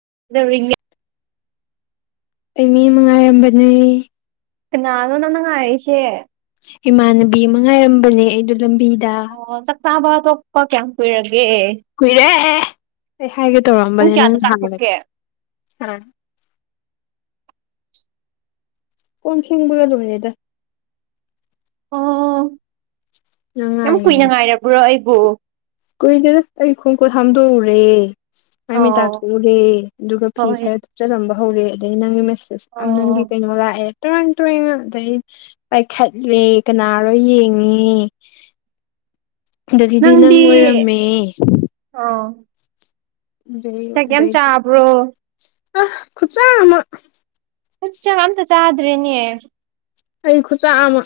[unintelligible] ꯑꯩ ꯃꯤ ꯑꯃ ꯉꯥꯏꯔꯝꯕꯅꯦ ꯀꯅꯅꯣ ꯅꯪꯅ ꯉꯌꯤꯁꯦ ꯏꯃꯥꯟꯅꯕꯤ ꯑꯃ ꯉꯥꯏꯔꯝꯕꯅꯦ ꯑꯩꯗꯣ ꯂꯝꯕꯤꯗ ꯑꯣ ꯆꯥꯛ ꯆꯥꯕ ꯇꯣꯛꯄ ꯀꯌꯥꯝ ꯀꯩꯏꯔ ꯀꯨꯏꯔꯦ ꯑꯩ ꯍꯥꯏꯒꯦ ꯄꯨꯡ ꯇꯧꯔꯛꯑꯝꯕꯅꯦ ꯀꯌꯥꯗ ꯅꯪꯍꯥꯟ ꯆꯥꯛꯊꯣꯛꯀꯦ ꯑꯥ ꯀꯣꯟ ꯐꯦꯡꯕꯒ ꯂꯣꯏꯔꯦꯗ ꯑꯣ ꯅꯪ ꯌꯥꯝ ꯀꯨꯏꯅ ꯉꯥꯏꯔꯤꯉꯩꯗ ꯉꯥꯏꯔꯕ꯭ꯔꯣ ꯑꯩꯕꯨ ꯀꯨꯏꯗꯦꯗ ꯑꯩ ꯈꯣꯡꯀꯨꯠ ꯍꯥꯝꯗꯣꯛꯎꯔꯦ ꯃꯥꯏ ꯃꯤ ꯑꯣ ꯇꯥꯊꯣꯛꯎꯔꯦ ꯑꯗꯨꯒ ꯐꯤ ꯍꯣꯏ ꯈꯔ ꯊꯨꯞꯆꯜꯂꯝꯕ ꯍꯧꯔꯦ ꯑꯗꯒꯤ ꯅꯪꯒꯤ ꯑꯁ ꯑꯁ ꯑꯥꯝ ꯅꯪꯒꯤ ꯑꯣ ꯀꯩꯅꯣ ꯂꯥꯛꯑꯦ ꯇꯔꯦꯡ ꯇꯨꯔꯦꯟꯅ ꯑꯗꯩ ꯄꯥꯏꯈꯠꯂꯦ ꯀꯅꯥꯔꯣ ꯌꯦꯡꯉꯦ ꯑꯗꯒꯤꯗꯤ ꯅꯪꯗꯤ ꯅꯪ ꯑꯣꯏꯔꯝꯃꯦ ꯑꯣ ꯑꯗꯩ ꯆꯥꯛ ꯌꯥꯝ ꯆꯥꯕ꯭ꯔꯣ ꯑꯥ ꯈꯨꯆꯥ ꯑꯃ ꯆꯥꯛ ꯑꯝꯇ ꯆꯥꯗ꯭ꯔꯦꯅꯦ ꯑꯩ ꯈꯨꯆꯥ ꯑꯃ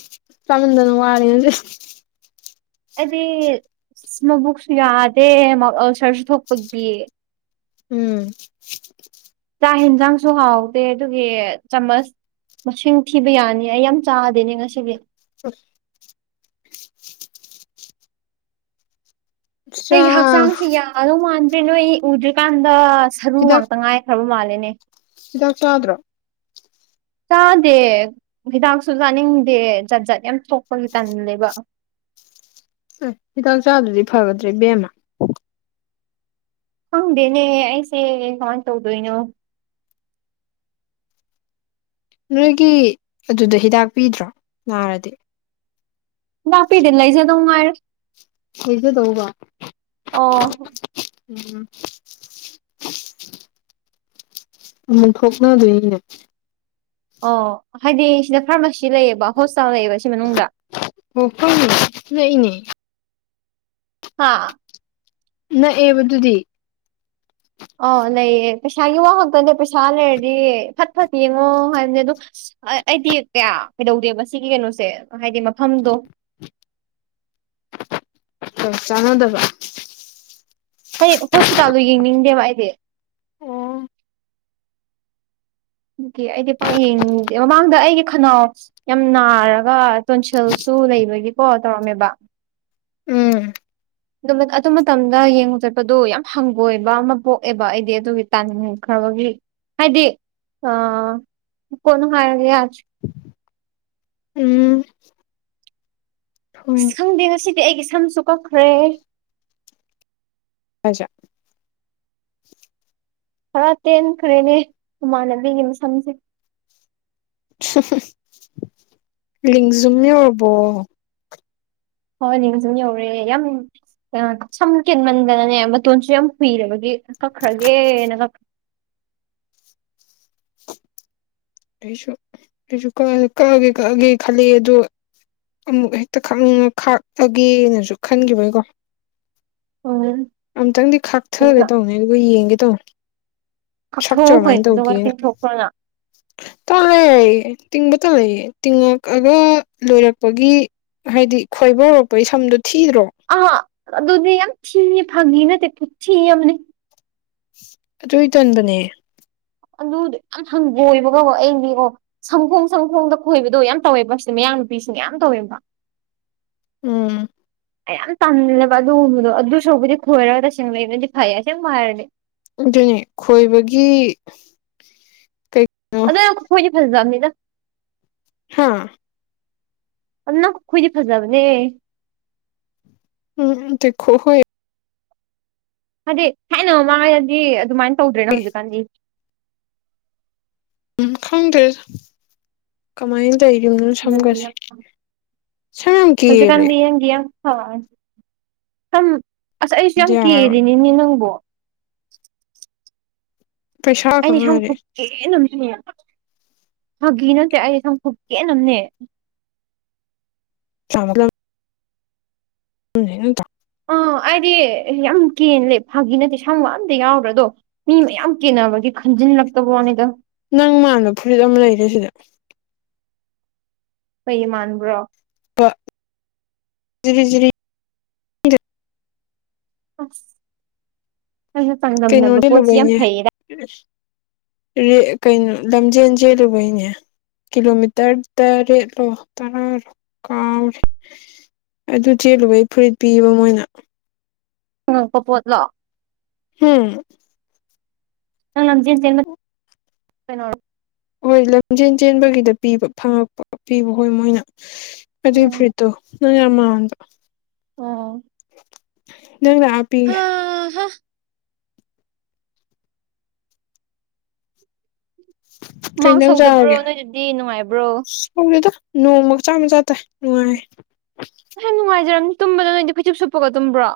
ꯆꯥꯃꯟꯗꯅ ꯋꯥꯔꯦ ꯉꯁꯤ ꯑꯩꯗꯤ ꯃꯕꯨꯛꯁꯨ ꯌꯥꯗꯦ ꯃꯥꯎꯠ ꯑꯜꯁꯔꯁꯨ ꯊꯣꯛꯄꯒꯤ ꯎꯝ ꯆꯥꯛ ꯍꯦꯟꯖꯥꯡꯁꯨ ꯍꯥꯎꯗꯦ ꯑꯗꯨꯒꯤ ꯆꯥꯃꯁ ꯃꯁꯤꯡ ꯊꯤꯕ ꯌꯥꯅꯤ ꯑꯩ ꯌꯥꯝ ꯆꯥꯗꯦꯍꯦ ꯉꯁꯤꯗꯤ [inaudible] ꯑꯩꯒꯤ ꯆꯥ ꯍꯛꯆꯥꯡꯁꯦ ꯌꯥꯗꯧ ꯃꯥꯟꯗ꯭ꯔꯦ ꯅꯣꯏ ꯎꯗ꯭ꯔꯤꯀꯥꯟꯗ ꯁꯔꯨ ꯍꯤꯗꯥꯛ ꯉꯥꯛꯇ ꯉꯥꯏ ꯈ꯭ꯔꯥꯕ ꯃꯥꯂꯦꯅꯦ ꯍꯤꯗꯥꯛ ꯆꯥꯗ꯭ꯔꯣ ꯆꯥꯗꯦ ꯍꯤꯗꯥꯛꯁꯨ ꯆꯥꯅꯤꯡꯗꯦ ꯖꯥꯠ ꯖꯥꯠ ꯌꯥꯝ ꯇꯣꯛꯄꯒꯤ ꯇꯜꯂꯦꯕ ꯑꯥ ꯍꯤꯗꯥꯛ ꯆꯥꯗ꯭ꯔꯗꯤ ꯐꯒꯗ꯭ꯔꯥ ꯏꯕꯦꯝꯃ ꯈꯪꯗꯦꯅꯦ ꯑꯩꯁꯦ ꯀꯃꯥꯢ ꯇꯧꯗꯣꯏꯅꯣ ꯅꯣꯏꯒꯤ ꯑꯗꯨꯗ ꯍꯤꯗꯥꯛ ꯄꯤꯗ꯭ꯔꯣ ꯅꯥꯔꯗꯤ ꯍꯤꯗꯥꯛ ꯄꯤꯗꯦ ꯂꯩꯖꯗꯧ ꯉꯥꯢꯔꯦ [unintelligible] ꯑꯣ ꯎꯝ ꯑꯃꯨꯛ ꯊꯣꯛꯅꯗꯣꯢꯅꯤꯅꯦ ꯑꯣ ꯍꯥꯏꯗꯤ ꯁꯤꯗ ꯐꯥꯔꯃꯥꯁꯤ ꯂꯩꯌꯦꯕ ꯍꯣꯁꯇꯥꯜ ꯂꯩꯌꯦꯕ ꯁꯤ ꯃꯅꯨꯡꯗ [unintelligible] ꯍꯥꯥ ꯅꯛꯑꯦꯕꯗꯨꯗꯤ ꯑ ꯂꯩꯌꯦ ꯄꯩꯁꯥꯒꯤ ꯋꯥ ꯈꯛꯇꯅꯦ ꯄꯩꯁꯥ ꯂꯩꯔꯗꯤ ꯐꯠ ꯐꯠ ꯌꯦꯡꯉꯣ ꯍꯥꯏꯕꯅꯦ ꯑꯗꯨ ꯑꯩꯗꯤ ꯀꯌꯥ ꯀꯩꯗꯧꯗꯦꯕ ꯁꯤꯒꯤ ꯀꯩꯅꯣꯁꯦ ꯍꯥꯏꯗꯤ ꯃꯐꯝꯗꯣ ꯑ ꯆꯥꯅꯗꯕ꯭ꯔ ꯑꯩ ꯍꯣꯁꯄꯤꯇꯥꯜꯗꯣ ꯌꯦꯡꯅꯤꯡꯗꯦꯕ ꯑꯩꯗꯤ ꯑꯣ ꯗꯨꯒꯤ ꯑꯩꯗꯤ ꯄꯥꯛ ꯌꯦꯡꯅꯤ ꯃꯃꯥꯡꯗ ꯑꯩꯒꯤ ꯈꯅꯥꯎ ꯌꯥꯝ ꯅꯥꯔꯒ ꯇꯣꯟꯁꯤꯜꯁꯨ ꯂꯩꯕꯒꯤꯀꯣ ꯇꯧꯔꯝꯃꯦꯕ ꯎꯝ ꯑꯗꯨ ꯑꯗꯨ ꯃꯇꯝꯗ ꯌꯦꯡꯕ ꯆꯠꯄꯗꯣ ꯌꯥꯝ ꯍꯪꯒꯣꯏꯕ ꯑꯃ ꯄꯣꯛꯑꯦꯕ ꯑꯩꯗꯤ ꯑꯗꯨꯒꯤ ꯇꯟꯈ꯭ꯔ ꯕꯒꯤ ꯍꯥꯢꯗꯤ ꯑ ꯀꯣꯟꯅ ꯍꯥꯏꯔꯒꯦ ꯌꯥꯗ꯭ꯔꯦ ꯎꯝ ꯍꯣꯏ ꯈꯪꯗꯦ ꯉꯁꯤꯗꯤ ꯑꯩꯒꯤ ꯁꯝꯁꯨ ꯀꯛꯈ꯭ꯔꯦ [unintelligible] ꯈꯔ ꯇꯦꯟꯈ꯭ꯔꯦꯅꯦ ꯃꯃꯥꯟꯅꯕꯤꯒꯤ ꯃꯁꯝꯁꯦ ꯂꯤꯡꯖꯨꯝ ꯌꯧꯔꯕꯣ ꯍꯣ ꯂꯦꯡꯖꯨꯝ ꯌꯧꯔꯦ ꯌꯥꯝ ꯑꯥ ꯁꯝ ꯀꯦꯟꯃꯟꯗꯅꯅꯦ ꯃꯇꯣꯟꯁꯨ ꯌꯥꯝ ꯍꯨꯏꯔꯕꯒꯤ ꯀꯛꯈ꯭ꯔꯒꯦꯅ ꯀꯛ ꯑꯩꯁꯨ ꯑꯩꯁꯨ ꯀꯛꯑ ꯀꯛꯑꯒꯦ ꯀꯛꯑꯒꯦ ꯈꯜꯂꯦ ꯑꯗꯣ ꯑꯃꯨꯛ ꯍꯦꯛꯇ ꯈꯥꯛꯅꯤꯡꯉ ꯈꯥꯛꯄꯒꯦꯅꯁꯨ ꯈꯟꯒꯤꯕꯒꯤꯀꯣ ꯎꯝ ꯑꯝꯇꯪꯗꯤ ꯈꯥꯛꯊꯒꯦ ꯇꯧꯝꯅꯦ ꯑꯗꯨꯒ ꯌꯦꯡꯒꯦ ꯇꯧꯝꯅꯦ ꯁꯛꯁꯦ ꯀꯛꯊꯣꯛꯈꯣꯏ ꯀꯃꯥꯏꯟ ꯑꯗꯨꯒ ꯇꯧꯒꯦꯅ ꯇꯤꯡꯊꯣꯛꯈ꯭ꯔꯣꯅ ꯇꯜꯂꯦ ꯇꯤꯡꯕ ꯇꯜꯂꯦ ꯇꯤꯡꯉꯛꯑꯒ ꯂꯣꯏꯔꯛꯄꯒꯤ ꯍꯥꯏꯗꯤ ꯈꯣꯏꯕ ꯍꯧꯔꯛꯄꯒꯤ ꯁꯝꯗꯨ ꯊꯤꯗ꯭ꯔꯣ ꯑꯥ ꯑꯗꯨꯗꯤ ꯌꯥꯝ ꯊꯤꯌꯦ ꯐꯥꯒꯤ ꯅꯠꯇꯦ ꯈꯨꯊꯤꯑꯃꯅꯦ ꯑꯗꯨꯏ ꯇꯟꯕꯅꯦ ꯑꯗꯨꯗꯣ ꯌꯥꯝ ꯍꯪꯒꯣꯏꯕꯀꯣ ꯑꯩꯗꯤ ꯀꯣ ꯁꯝꯈꯣꯡ ꯁꯝꯈꯣꯡꯗ ꯈꯣꯏꯕꯗꯣ ꯌꯥꯝ ꯇꯧꯋꯦꯕ ꯁꯤꯗ ꯃꯌꯥꯡ ꯅꯨꯄꯤꯁꯤꯡ ꯌꯥꯝ ꯇꯧꯋꯦꯕ ꯎꯝ ꯑꯩ ꯌꯥꯝ ꯇꯟꯂꯦꯕ ꯑꯗꯨꯒꯨꯝꯕꯗꯣ ꯑꯗꯨ ꯁꯛꯄꯨꯗꯤ ꯈꯣꯏꯔꯒ ꯇꯁꯦꯡꯅ ꯂꯩꯕꯅꯗꯤ ꯐꯩꯌꯦ ꯑꯁꯦꯡ ꯍꯥꯏꯔꯗꯤ ꯑꯗꯨꯅꯦ ꯈꯣꯏꯕꯒꯤ ꯀꯩꯅꯣ ꯑꯗꯣ ꯈꯨꯈꯣꯢꯗꯤ ꯐꯖꯗꯝꯅꯤꯗ ꯍꯥꯥ ꯑꯗꯨ ꯅꯪ ꯈꯨꯈꯣꯏꯗꯤ ꯐꯖꯕꯅꯦ ꯎꯝ [unintelligible] ꯍꯥꯏꯗꯤ ꯊꯥꯏꯅ ꯃꯃꯥꯡꯉꯩꯗꯗꯤ ꯑꯗꯨꯃꯥꯏꯟ ꯇꯧꯗ꯭ꯔꯦꯅ ꯍꯧꯖꯤꯛꯀꯥꯟꯗꯤ ꯎꯝ ꯈꯪꯗ꯭ꯔꯦꯗ ꯀꯃꯥꯏꯟ ꯆꯩ ꯌꯨꯝꯗ ꯍꯟꯗꯛꯇꯤ ꯁꯝꯒꯁꯦ ꯌꯥꯝ ꯁꯝ ꯌꯥꯝ ꯀꯦꯜꯂꯦ ꯍꯥ ꯁꯝ ꯑꯁ ꯑꯩꯁꯨ ꯑꯗꯨ ꯌꯥꯝ ꯌꯥꯔꯣꯏ ꯀꯦꯜꯂꯤꯅꯤꯅꯦ ꯅꯪꯕꯣ ꯄꯩꯁꯥ ꯈꯛ ꯑꯩꯩꯅ ꯁꯝ ꯉꯥꯏꯔꯦ ꯈꯨꯀꯦꯜꯑꯃꯅꯤ ꯐꯒꯤ ꯅꯠꯇꯦ ꯑꯩ ꯁꯝꯈꯨꯀꯦꯟ ꯑꯃꯅꯦ ꯑ ꯃꯂ [unintelligible] ꯎꯝ [unintelligible] ꯑꯥ ꯑꯩꯗꯤ ꯌꯥꯝ ꯀꯦꯟꯂꯦ ꯐꯥꯒꯤ ꯅꯠꯇꯦ ꯁꯝꯒ ꯑꯝꯇ ꯌꯥꯎꯈꯗ꯭ꯔꯦꯗꯣ ꯃꯤ ꯃꯌꯥꯝ ꯀꯦꯟꯅꯕꯒꯤ ꯈꯟꯖꯟ ꯂꯥꯛꯇꯕꯋꯥꯅꯤꯗ ꯅꯪ ꯃꯥꯟꯕ ꯐꯨꯔꯤꯠ ꯑꯃ ꯂꯩꯔꯦ ꯁꯤꯗ ꯐꯩ ꯃꯥꯟꯕ꯭ꯔꯣ ꯑꯔꯤ [unintelligible] ꯑꯁ ꯑꯩꯒ ꯀꯩꯅꯣ ꯆꯥꯡꯗꯝꯅꯕ ꯄꯣꯠꯁꯤ ꯌꯥꯝ ꯂꯨꯕꯩꯅꯦ ꯐꯩꯌꯦꯗ ꯀꯩꯅꯣ ꯂꯝꯖꯦꯟ ꯆꯦꯜꯂꯨꯕꯩꯅꯦ ꯀꯤꯂꯣꯃꯤꯇꯔ ꯇꯔꯦꯠꯂꯣ ꯇꯔꯥꯔꯣ ꯀꯥꯎꯔꯦ ꯑꯗꯨ ꯆꯦꯜꯂꯨꯕꯩ ꯐꯨꯔꯤꯠ ꯄꯤꯌꯦꯕ ꯃꯣꯏꯅ ꯐꯪꯉꯛꯄ ꯄꯣꯠꯂꯣ ꯍꯝ ꯅꯪ ꯂꯝꯖꯦꯟ ꯆꯦꯟꯕ ꯀꯩꯅꯣꯔꯣ ꯍꯣꯏ ꯂꯝꯖꯦꯟ ꯆꯦꯟꯕꯒꯤꯗ ꯄꯤꯕ ꯐꯪꯉꯛꯄ ꯄꯤꯕ ꯍꯣꯏ ꯃꯣꯏꯅ ꯑꯗꯨꯏ ꯎꯝ ꯐꯨꯔꯤꯠꯇꯣ ꯅꯪ ꯌꯝ ꯃꯟꯕꯥ ꯑꯣ ꯅꯪ ꯂꯥꯛꯑꯄꯤꯒꯦ ꯑꯍꯥ ꯍꯨꯃꯥꯡ ꯀꯩꯏꯟꯁꯪ ꯆꯥꯔꯒꯦ ꯁꯧꯗꯕ꯭ꯔꯣ ꯅꯣꯏꯗꯗꯤ ꯅꯨꯡꯉꯥꯏꯕ꯭ꯔꯣ ꯁ ꯈꯪꯗꯦꯗ ꯅꯣꯡꯃ ꯃꯆꯥ ꯃꯆꯥ ꯇꯏ ꯅꯨꯡꯉꯥꯏ ꯑꯌꯥ ꯅꯨꯡꯉꯥꯏꯖꯔꯝꯅꯤ ꯇꯨꯝꯕꯗ ꯅꯣꯏꯗꯤ ꯐꯩꯖꯨꯞ ꯁꯨꯞꯄꯒ ꯇꯨꯝꯕ꯭ꯔꯣ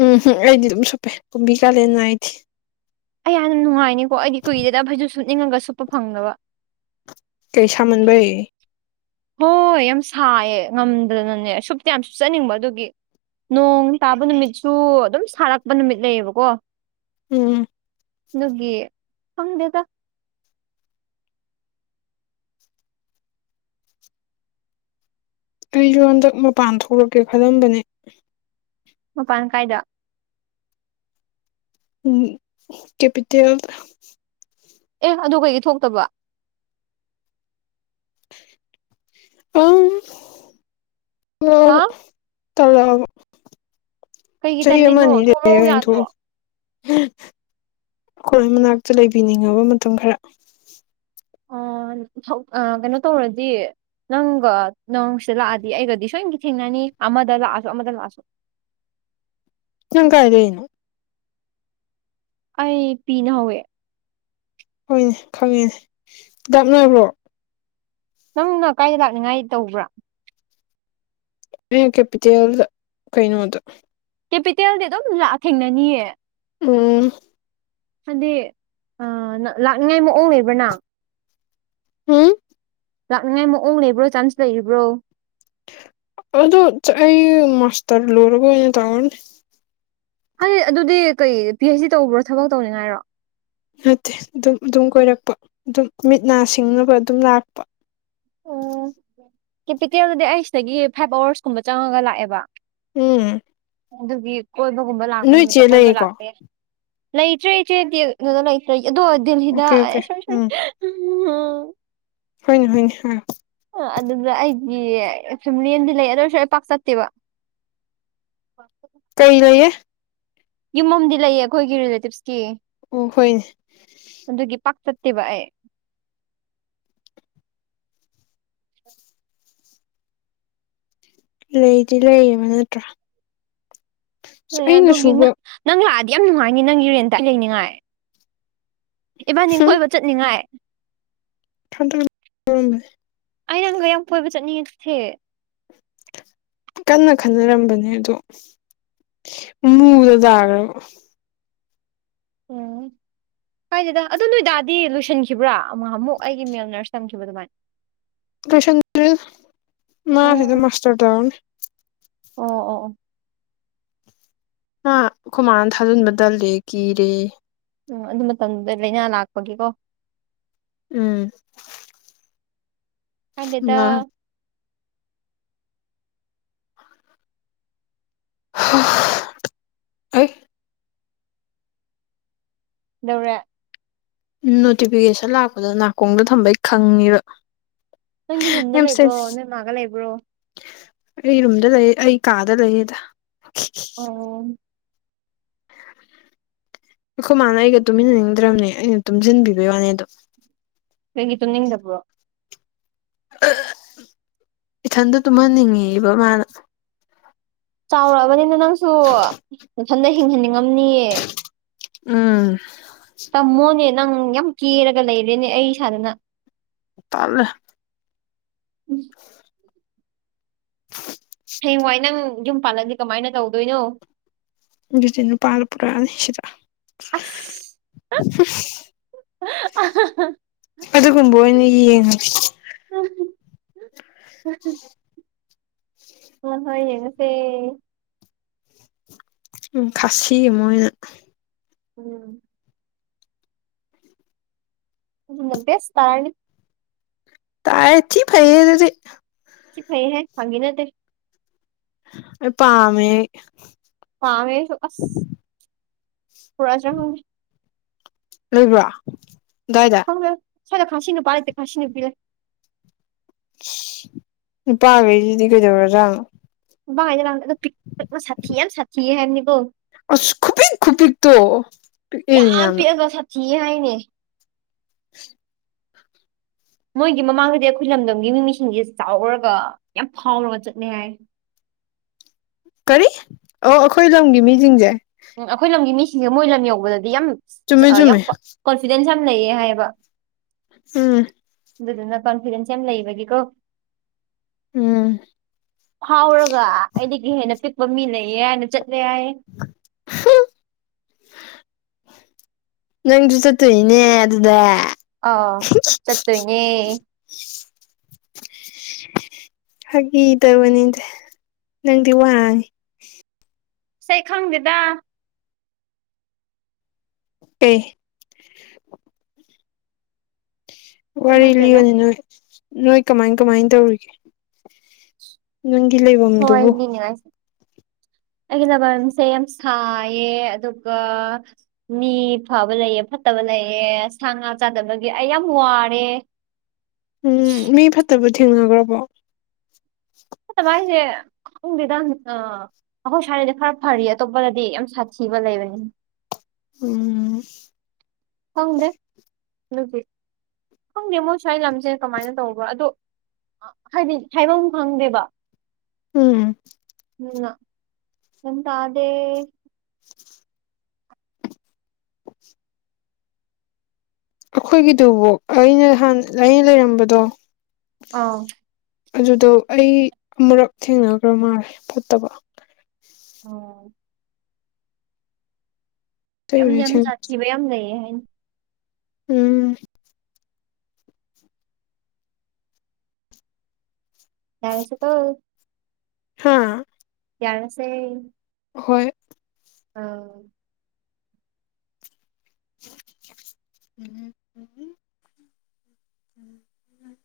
ꯎꯝ ꯍꯪ ꯑꯩꯗꯤ ꯑꯗꯨꯝ ꯁꯨꯞꯄꯦ ꯀꯨꯝꯕꯤ ꯀꯥꯂꯦꯟ ꯅꯏꯗꯦ ꯑꯩꯌꯥ ꯅꯨꯡꯉꯥꯏꯅꯤꯀꯣ ꯑꯩꯗꯤ ꯀꯨꯏꯔꯦꯗ ꯐꯩꯖꯨꯞ ꯁꯨꯞꯅꯤꯡꯉꯒ ꯁꯨꯞꯄ ꯐꯪꯗꯕ ꯀꯩꯁꯥꯃꯟꯕꯩ ꯍꯣꯏ ꯌꯥꯝ ꯁꯥꯏꯌꯦ ꯉꯝꯗꯅꯅꯦ ꯁꯨꯞꯇꯤ ꯌꯥꯝ ꯁꯨꯞꯆꯠꯅꯤꯡꯕ ꯑꯗꯨꯒꯤ ꯅꯣꯡ ꯇꯥꯕ ꯅꯨꯃꯤꯠꯁꯨ ꯑꯗꯨꯝ ꯁꯥꯔꯛꯄ ꯅꯨꯃꯤꯠ ꯂꯩꯌꯦꯕꯀꯣ ꯎꯝ ꯑꯗꯨꯒꯤ ꯈꯪꯗꯦꯗ ꯑꯩꯁꯨ ꯍꯟꯗꯛ ꯃꯄꯥꯟ ꯊꯣꯛꯂꯛꯀꯦ ꯈꯜꯂꯝꯕꯅꯦ ꯃꯄꯥꯟ ꯀꯥꯏꯗ ꯀꯦꯄꯤꯇꯦꯜ ꯗꯥ ꯑꯦ ꯑꯗꯨ ꯀꯩꯒꯤ ꯊꯣꯛꯇꯕ ꯑꯥ ꯍꯥ ꯇꯜꯂꯕꯥ ꯇꯜꯂꯛꯑꯕ ꯀꯩꯒꯤ ꯆꯍꯤ ꯇꯜꯂꯤꯅꯣ ꯑꯃꯑꯅꯤ ꯂꯩꯔ ꯊꯣꯛꯂꯛꯎ ꯑꯣꯏꯅ ꯌꯥꯗ꯭ꯔꯣ ꯊꯣꯛꯑꯒꯦ ꯈꯣꯏ ꯃꯅꯥꯛꯇ ꯂꯩꯕꯤꯅꯤꯡꯉꯕ ꯃꯇꯝ ꯈꯔꯥ ꯑ ꯥꯥꯊꯣꯛ ꯑꯥ ꯀꯩꯅꯣ ꯇꯧꯔꯗꯤ ꯅꯪꯒ ꯅꯪꯁꯤꯗ ꯂꯥꯛꯑꯗꯤ ꯑꯩꯒꯗꯤ ꯁꯣꯏꯗꯀꯤ ꯊꯦꯡꯅꯅꯤ ꯑꯃꯗ ꯂꯥꯛꯑꯁꯨ ꯑꯃꯗ ꯂꯥꯛꯑꯁꯨ [inaudible] ꯅꯪ ꯀꯥꯏ ꯂꯩꯅꯣ ꯑꯩ ꯄꯤꯅ ꯍꯧꯋꯦ ꯍꯣꯏꯅꯦ ꯈꯪꯉꯤꯅꯦ ꯗꯥꯛꯅꯣꯏꯕ꯭ꯔꯣ ꯅꯪꯅ ꯀꯥꯏꯗ ꯂꯥꯛꯅꯤꯉꯥꯏ ꯇꯧꯕ꯭ꯔꯥ ꯔꯦꯠ ꯀꯦꯄꯤꯇꯦꯜꯗ ꯀꯩꯩꯅꯣꯗ ꯀꯦꯄꯤꯇꯦꯜꯗꯤ ꯑꯗꯨꯝ ꯂ ꯊꯦꯡꯅꯅꯤꯌꯦ ꯎꯝ ꯍꯥꯏꯗꯤ ꯂꯥꯛꯅꯤꯡꯉꯥꯏ ꯃꯑꯣꯡ ꯂꯩꯕ꯭ꯔ ꯅꯪ ꯍꯝ ꯂꯥꯛꯅꯤꯡꯉꯥꯏ ꯃꯑꯣꯡ ꯂꯩꯕ꯭ꯔꯣ ꯆꯥꯟꯁ ꯂꯩꯔꯤꯕ꯭ꯔꯣ ꯑꯗꯣ ꯑꯩ ꯃꯥꯁꯇꯔ ꯂꯣꯏꯔꯒ ꯑꯣꯏꯅ ꯇꯧꯔꯅꯤ ꯍꯥꯏ ꯑꯗꯨꯗꯤ ꯀꯩ ꯄꯤ ꯑꯩꯩꯆ ꯗꯤ ꯇꯧꯕ꯭ꯔꯣ ꯊꯕꯛ ꯇꯧꯅꯤꯡꯉꯥꯏꯔꯣ ꯅꯠꯇꯦ ꯑꯗꯨꯝ ꯑꯗꯨꯝ ꯀꯣꯏꯔꯛꯄ ꯑꯗꯨꯝ ꯃꯤꯠ ꯅꯥ ꯁꯤꯡꯅꯕ ꯑꯗꯨꯝ ꯂꯥꯛꯄ ꯀꯦꯄꯤꯇꯦꯜꯗꯨꯗꯤ ꯑꯩ ꯁꯤꯗꯒꯤ ꯐꯥꯏꯚ ꯑꯋꯥꯔꯁ ꯀꯨꯝꯕ ꯆꯪꯉꯒ ꯂꯥꯛꯑꯦꯕ ꯎꯝ ꯑꯗꯨꯒꯤ ꯀꯣꯏꯕꯒꯨꯝꯕ ꯂꯥꯛꯄ ꯅꯣꯏ ꯆꯦ ꯅꯨꯃꯤꯠꯇ ꯀꯣꯏꯕ ꯂꯩꯌꯦꯀꯣ ꯂꯥꯛꯄ ꯌꯥꯏ ꯂꯩꯇ꯭ꯔꯦ ꯏꯆꯦꯗꯤ ꯑꯗꯨꯗ ꯂꯩꯇ꯭ꯔꯦ ꯑꯗꯣ ꯗꯜꯍꯤꯗ ꯑꯣꯀꯦ ꯑꯣꯀꯦ ꯑꯩ ꯁꯣꯔꯤ ꯁꯣꯔꯤ ꯎꯝ ꯎꯝ ꯍꯪ ꯍꯣꯏꯅꯦ ꯍꯣꯏꯅꯦ ꯑꯥ ꯑꯗꯨꯗ ꯑꯩꯒꯤ ꯐꯦꯃꯤꯂꯤ ꯑꯃꯗꯤ ꯂꯩ ꯑꯗꯨ ꯑꯣꯏꯔꯁꯨ ꯑꯩ ꯄꯥꯛ ꯆꯠꯇꯦꯕ [inaudible] ꯀꯩ ꯂꯩꯌꯦ ꯌꯨꯝ ꯑꯃꯗꯤ ꯂꯩꯌꯦ ꯑꯩꯈꯣꯏꯒꯤ ꯔꯤꯂꯦꯇꯤꯞꯁꯀꯤ ꯑꯣ ꯍꯣꯏꯅꯦ ꯑꯗꯨꯒꯤ ꯄꯥꯛ ꯆꯠꯇꯦꯕ ꯑꯩ ꯂꯩꯗꯤ ꯂꯩꯌꯦꯕ ꯅꯠꯇ꯭ꯔꯥ ꯑꯁ ꯑꯩꯅ ꯑꯗꯨꯒꯤ ꯁꯨꯕ ꯅꯪ ꯅꯪ ꯂꯥꯛꯑꯗꯤ ꯌꯥꯝ ꯅꯨꯡꯉꯥꯏꯅꯤ ꯅꯪꯒꯤ ꯔꯦꯟꯇ ꯑꯩ ꯂꯩꯅꯤꯉꯥꯏ ꯏꯕꯥꯅꯤ ꯀꯣꯏꯕ ꯆꯠꯅꯤꯡꯉꯥꯏ ꯊꯗ ꯎꯔꯝꯃꯦ ꯑꯩ ꯅꯪꯒ ꯌꯥꯝ ꯀꯣꯏꯕ ꯆꯠꯅꯤꯡꯉꯦ ꯁꯦ ꯀꯟꯅ ꯈꯟꯅꯔꯝꯕꯅꯦ ꯑꯣꯗꯣ ꯃꯨꯗ ꯇꯥꯈ꯭ꯔꯕ ꯎꯝ ꯀꯥꯏꯗꯦꯗ ꯑꯗꯨ ꯅꯣꯏꯗꯥꯗꯤ ꯂꯣꯏꯁꯤꯟꯈꯤꯕ꯭ꯔꯥ ꯅꯍꯥꯟꯃꯨꯛ ꯑꯩꯒꯤ ꯃꯦꯜ ꯅꯔꯁ ꯇꯝꯈꯤꯕ ꯑꯗꯨꯃꯥꯏꯅ ꯂꯣꯏꯁꯟꯗ꯭ꯔꯦꯗ ꯃꯥ ꯁꯤꯗ ꯑꯣ ꯃꯥꯁꯇꯔ ꯇꯧꯔꯅꯤ ꯑꯣ ꯑꯣ ꯑꯣ ꯃꯥ ꯑꯈꯣꯏꯃꯥꯅ ꯊꯥꯖꯤꯟꯕ ꯇꯜꯂꯦ ꯀꯤꯔꯦꯌꯦ ꯎꯝ ꯑꯗꯨ ꯃꯇꯝꯗꯩꯗ ꯂꯩꯏꯅꯥ ꯂꯥꯛꯄꯒꯤꯀꯣ ꯎꯝ ꯍꯥꯏꯗꯦꯗ ꯃꯥ ꯑꯩ ꯀꯩꯗꯧꯔꯦ ꯅꯣꯇꯤꯐꯤꯀꯦꯁꯟ ꯂꯥꯛꯄꯗꯣ ꯅꯀꯣꯡꯗ ꯊꯝꯕꯩ ꯈꯪꯉꯤꯕ ꯅꯪꯒꯤ ꯔꯨꯝꯗ ꯂꯩꯕ꯭ꯔꯣ ꯅꯣꯏ ꯃꯥꯒ ꯂꯩꯕ꯭ꯔꯣ ꯑꯩ ꯔꯨꯝꯗ ꯂꯩ ꯑꯩ ꯀꯥꯗ ꯂꯩꯌꯦꯗ ꯑꯣ ꯑꯈꯣꯏ ꯃꯥꯅ ꯑꯩꯒ ꯇꯨꯝꯃꯤꯟꯅꯅꯤꯡꯗ꯭ꯔꯕꯅꯦ ꯑꯩꯅ ꯇꯨꯝꯁꯤꯟꯕꯤꯕꯩ ꯋꯥꯅꯤ ꯑꯗꯣ ꯅꯪꯗꯤ ꯇꯨꯝꯅꯤꯡꯗꯕꯣ ꯏꯊꯟꯗ ꯇꯨꯝꯍꯟꯅꯤꯡꯉꯤꯕ ꯃꯥꯅ ꯆꯥꯎꯔꯛꯑꯕꯅꯤꯅ ꯅꯪꯁꯨ ꯅꯊꯟꯗ ꯍꯤꯡꯍꯟꯅꯤꯡꯉꯝꯅꯤꯌꯦ ꯎꯝ ꯇꯝꯃꯣꯅꯦ ꯅꯪ ꯌꯥꯝ ꯀꯦꯔꯒ ꯂꯩꯔꯦꯅꯦ ꯑꯩ ꯁꯥꯗꯅ ꯇꯜꯂꯦ ꯎꯝ ꯍꯌꯦꯡꯋꯥꯏ ꯅꯪ ꯌꯨꯝ ꯄꯥꯜꯂꯗꯤ ꯀꯃꯥꯏꯅ ꯇꯧꯗꯣꯏꯅꯣ ꯑꯗꯨꯗꯤ ꯅꯨꯄꯥꯗꯣ ꯄꯨꯔꯛꯑꯅꯤ ꯁꯤꯗ ꯑꯁ ꯑꯗꯨꯒꯨꯝꯕ ꯑꯣꯏꯅ ꯌꯦꯡꯉꯒꯦ [unintelligible] ꯍꯣ ꯍꯣꯏ ꯌꯦꯡꯉꯁꯦ ꯎꯝ ꯈꯥꯁꯤ ꯑꯃ ꯑꯣꯏꯅ ꯎꯝ ꯑꯗꯨꯅ ꯕꯦꯁ ꯇꯥꯔꯅꯤ ꯇꯥꯏꯌꯦ ꯊꯤ ꯐꯩꯍꯦ ꯑꯗꯨꯗꯤ ꯁꯤ ꯐꯩ ꯍꯦ ꯐꯥꯒꯤ ꯅꯠꯇꯦ ꯑꯩ ꯄꯥꯝꯃꯦ ꯑꯩ ꯄꯥꯃꯦ ꯑꯩꯁꯨ ꯑꯁ ꯄꯨꯔꯛꯑꯁꯤꯔ ꯈꯪꯗꯦ ꯂꯩꯕ꯭ꯔꯣ ꯑꯗꯥꯥꯏꯗ ꯁꯥꯏꯗ ꯈꯥꯁꯤ ꯅꯨꯄꯥ ꯂꯩꯇꯦ ꯈꯥꯁꯤ ꯅꯨꯄꯤ ꯂꯩ ꯅꯨꯄꯥꯒꯩꯖꯤꯗꯤ ꯀꯩꯗꯧꯔꯖꯥꯅꯣ [unintelligible] ꯄꯤꯛꯇꯛꯅ ꯁꯥꯊꯤ ꯌꯥꯝ ꯁꯥꯊꯤꯌꯦ ꯍꯥꯏꯝꯅꯤꯀꯣ ꯑ꯭ꯁ ꯈꯨꯄꯤꯛ ꯈꯨꯄꯤꯛ ꯇꯣ ꯄꯤꯛꯑꯦꯅꯦ ꯌꯥꯝꯅ ꯀꯤꯌꯦ ꯍꯥꯏꯅꯦ [inaudible] ꯃꯣꯏꯒꯤ ꯃꯃꯥꯡꯗꯗꯤ ꯑꯈꯣꯏ ꯂꯝꯗꯝꯒꯤ ꯃꯤꯃꯤꯁꯤꯡꯁꯦ ꯆꯥꯎꯔꯒ ꯌꯥꯝ ꯐꯥꯎꯔꯒ ꯆꯠꯂꯦ ꯍꯥꯏꯌꯦ [inaudible] ꯏ ꯑꯣ ꯑꯈꯣꯏ ꯂꯝꯒꯤ ꯃꯤꯖꯤꯡꯖꯦ ꯎꯝ ꯑꯈꯣꯏ ꯂꯝꯒꯤ ꯃꯤꯁꯤꯡꯁꯦ ꯃꯣꯏ ꯂꯝ ꯌꯧꯕꯗꯗꯤ ꯌꯥꯝ ꯆꯨꯝꯃꯦ ꯌꯥꯝ ꯆꯨꯝꯃꯦ ꯀꯣ ꯀꯣꯟꯐꯤꯗꯦꯟꯁ ꯌꯥꯝ ꯂꯩꯌꯦ ꯍꯥꯏꯌꯦꯕ ꯑꯝ ꯑꯗꯨꯗꯨꯅ ꯀꯟꯐꯤꯗꯦꯟꯁ ꯌꯥꯝ ꯂꯩꯕꯒꯤꯀꯣ ꯎꯝ ꯐꯥꯎꯔꯒ ꯑꯩꯗꯒꯤ ꯍꯦꯟꯅ ꯄꯤꯛꯄ ꯃꯤ ꯂꯩꯌꯦ ꯍꯥꯏꯅ ꯆꯠꯂꯦ ꯍꯥꯏꯌꯦ ꯅꯪꯖꯨ ꯆꯠꯇꯣꯏꯅꯤꯅꯦ ꯑꯗꯨꯗ ꯑ ꯆꯠꯇꯣꯏꯅꯦ [inaudible] [unintelligible] ꯅꯪꯗꯤ ꯋꯥꯡꯉꯦ ꯁꯦ ꯈꯪꯗꯦꯗ ꯀꯩ ꯀꯩꯝ ꯋꯥꯔꯤ ꯅꯠꯇꯦꯗ ꯂꯤꯌꯣꯅꯦ ꯅꯣꯏ ꯅꯣꯏ ꯀꯃꯥꯏ ꯀꯃꯥꯏ ꯇꯧꯔꯤꯒꯦ ꯅꯪꯒꯤ ꯍꯣꯏ ꯂꯩꯕꯝꯗꯨꯕꯨ ꯂꯤꯅꯤꯡꯉꯥꯏꯁꯦ ꯑꯩꯒꯤ ꯂꯕꯝꯁꯦ ꯌꯥꯝ ꯁꯥꯏꯌꯦ ꯑꯗꯨꯒ ꯃꯤ ꯐꯕ ꯂꯩꯑꯦ ꯐꯠ ꯇꯕ ꯂꯩꯌꯦ ꯁꯥ ꯉꯥ ꯆꯥꯗꯕꯒꯤ ꯑꯩ ꯌꯥꯝ ꯋꯥꯔꯦ ꯎꯝ ꯃꯤ ꯐꯠꯇꯕ ꯊꯦꯡꯅꯒ꯭ꯔꯕꯣ ꯐꯠꯇꯕ ꯍꯥꯏꯖꯦ ꯈꯪꯗꯦꯗ ꯑ ꯑꯈꯣꯏ ꯁ꯭ꯋꯥꯗꯗꯤ ꯈꯔ ꯐꯔꯤ ꯑꯇꯣꯞꯄꯗꯗꯤ ꯌꯥꯝ ꯁꯥꯊꯤꯕ ꯂꯩꯕꯅꯦ ꯎꯝ ꯈꯪꯗꯦ ꯈꯪꯗꯦ ꯃꯣꯏ ꯁ꯭ꯋꯥꯏ ꯂꯝꯖꯦ ꯀꯃꯥꯏꯅ ꯇꯧꯕ ꯑꯗꯣ ꯑꯥ ꯍꯥꯏꯗꯤ ꯍꯥꯏꯕꯝ ꯈꯪꯗꯦꯕ ꯎꯪ UNINTELLIGIBLE ꯑꯩꯈꯣꯏꯒꯤꯗꯨꯕꯣ ꯑꯩꯅ ꯍꯥꯟꯅ ꯅꯩ ꯂꯩꯔꯝꯕꯗꯣ ꯑꯥꯡ ꯑꯗꯨꯗꯣ ꯑꯩ ꯑꯃꯨꯔꯛ ꯊꯦꯡꯅꯒ꯭ꯔꯥ ꯃꯥꯟꯂꯦ ꯐꯠꯇꯕ ꯑꯣꯡ ꯌꯥꯝ ꯑꯇꯩꯕꯨꯗꯤ ꯌꯥꯝ ꯖꯥꯠꯊꯤꯕ ꯌꯥꯝ ꯂꯩꯌꯦ ꯍꯥꯏ ꯎꯎꯝ ꯌꯥꯔꯖꯦ ꯀꯣ ꯍꯥꯥꯑꯥ ꯌꯥꯔ ꯁꯦ ꯍꯣꯏꯑꯦ ꯑꯪ INAUDIBLE INAUDIBLE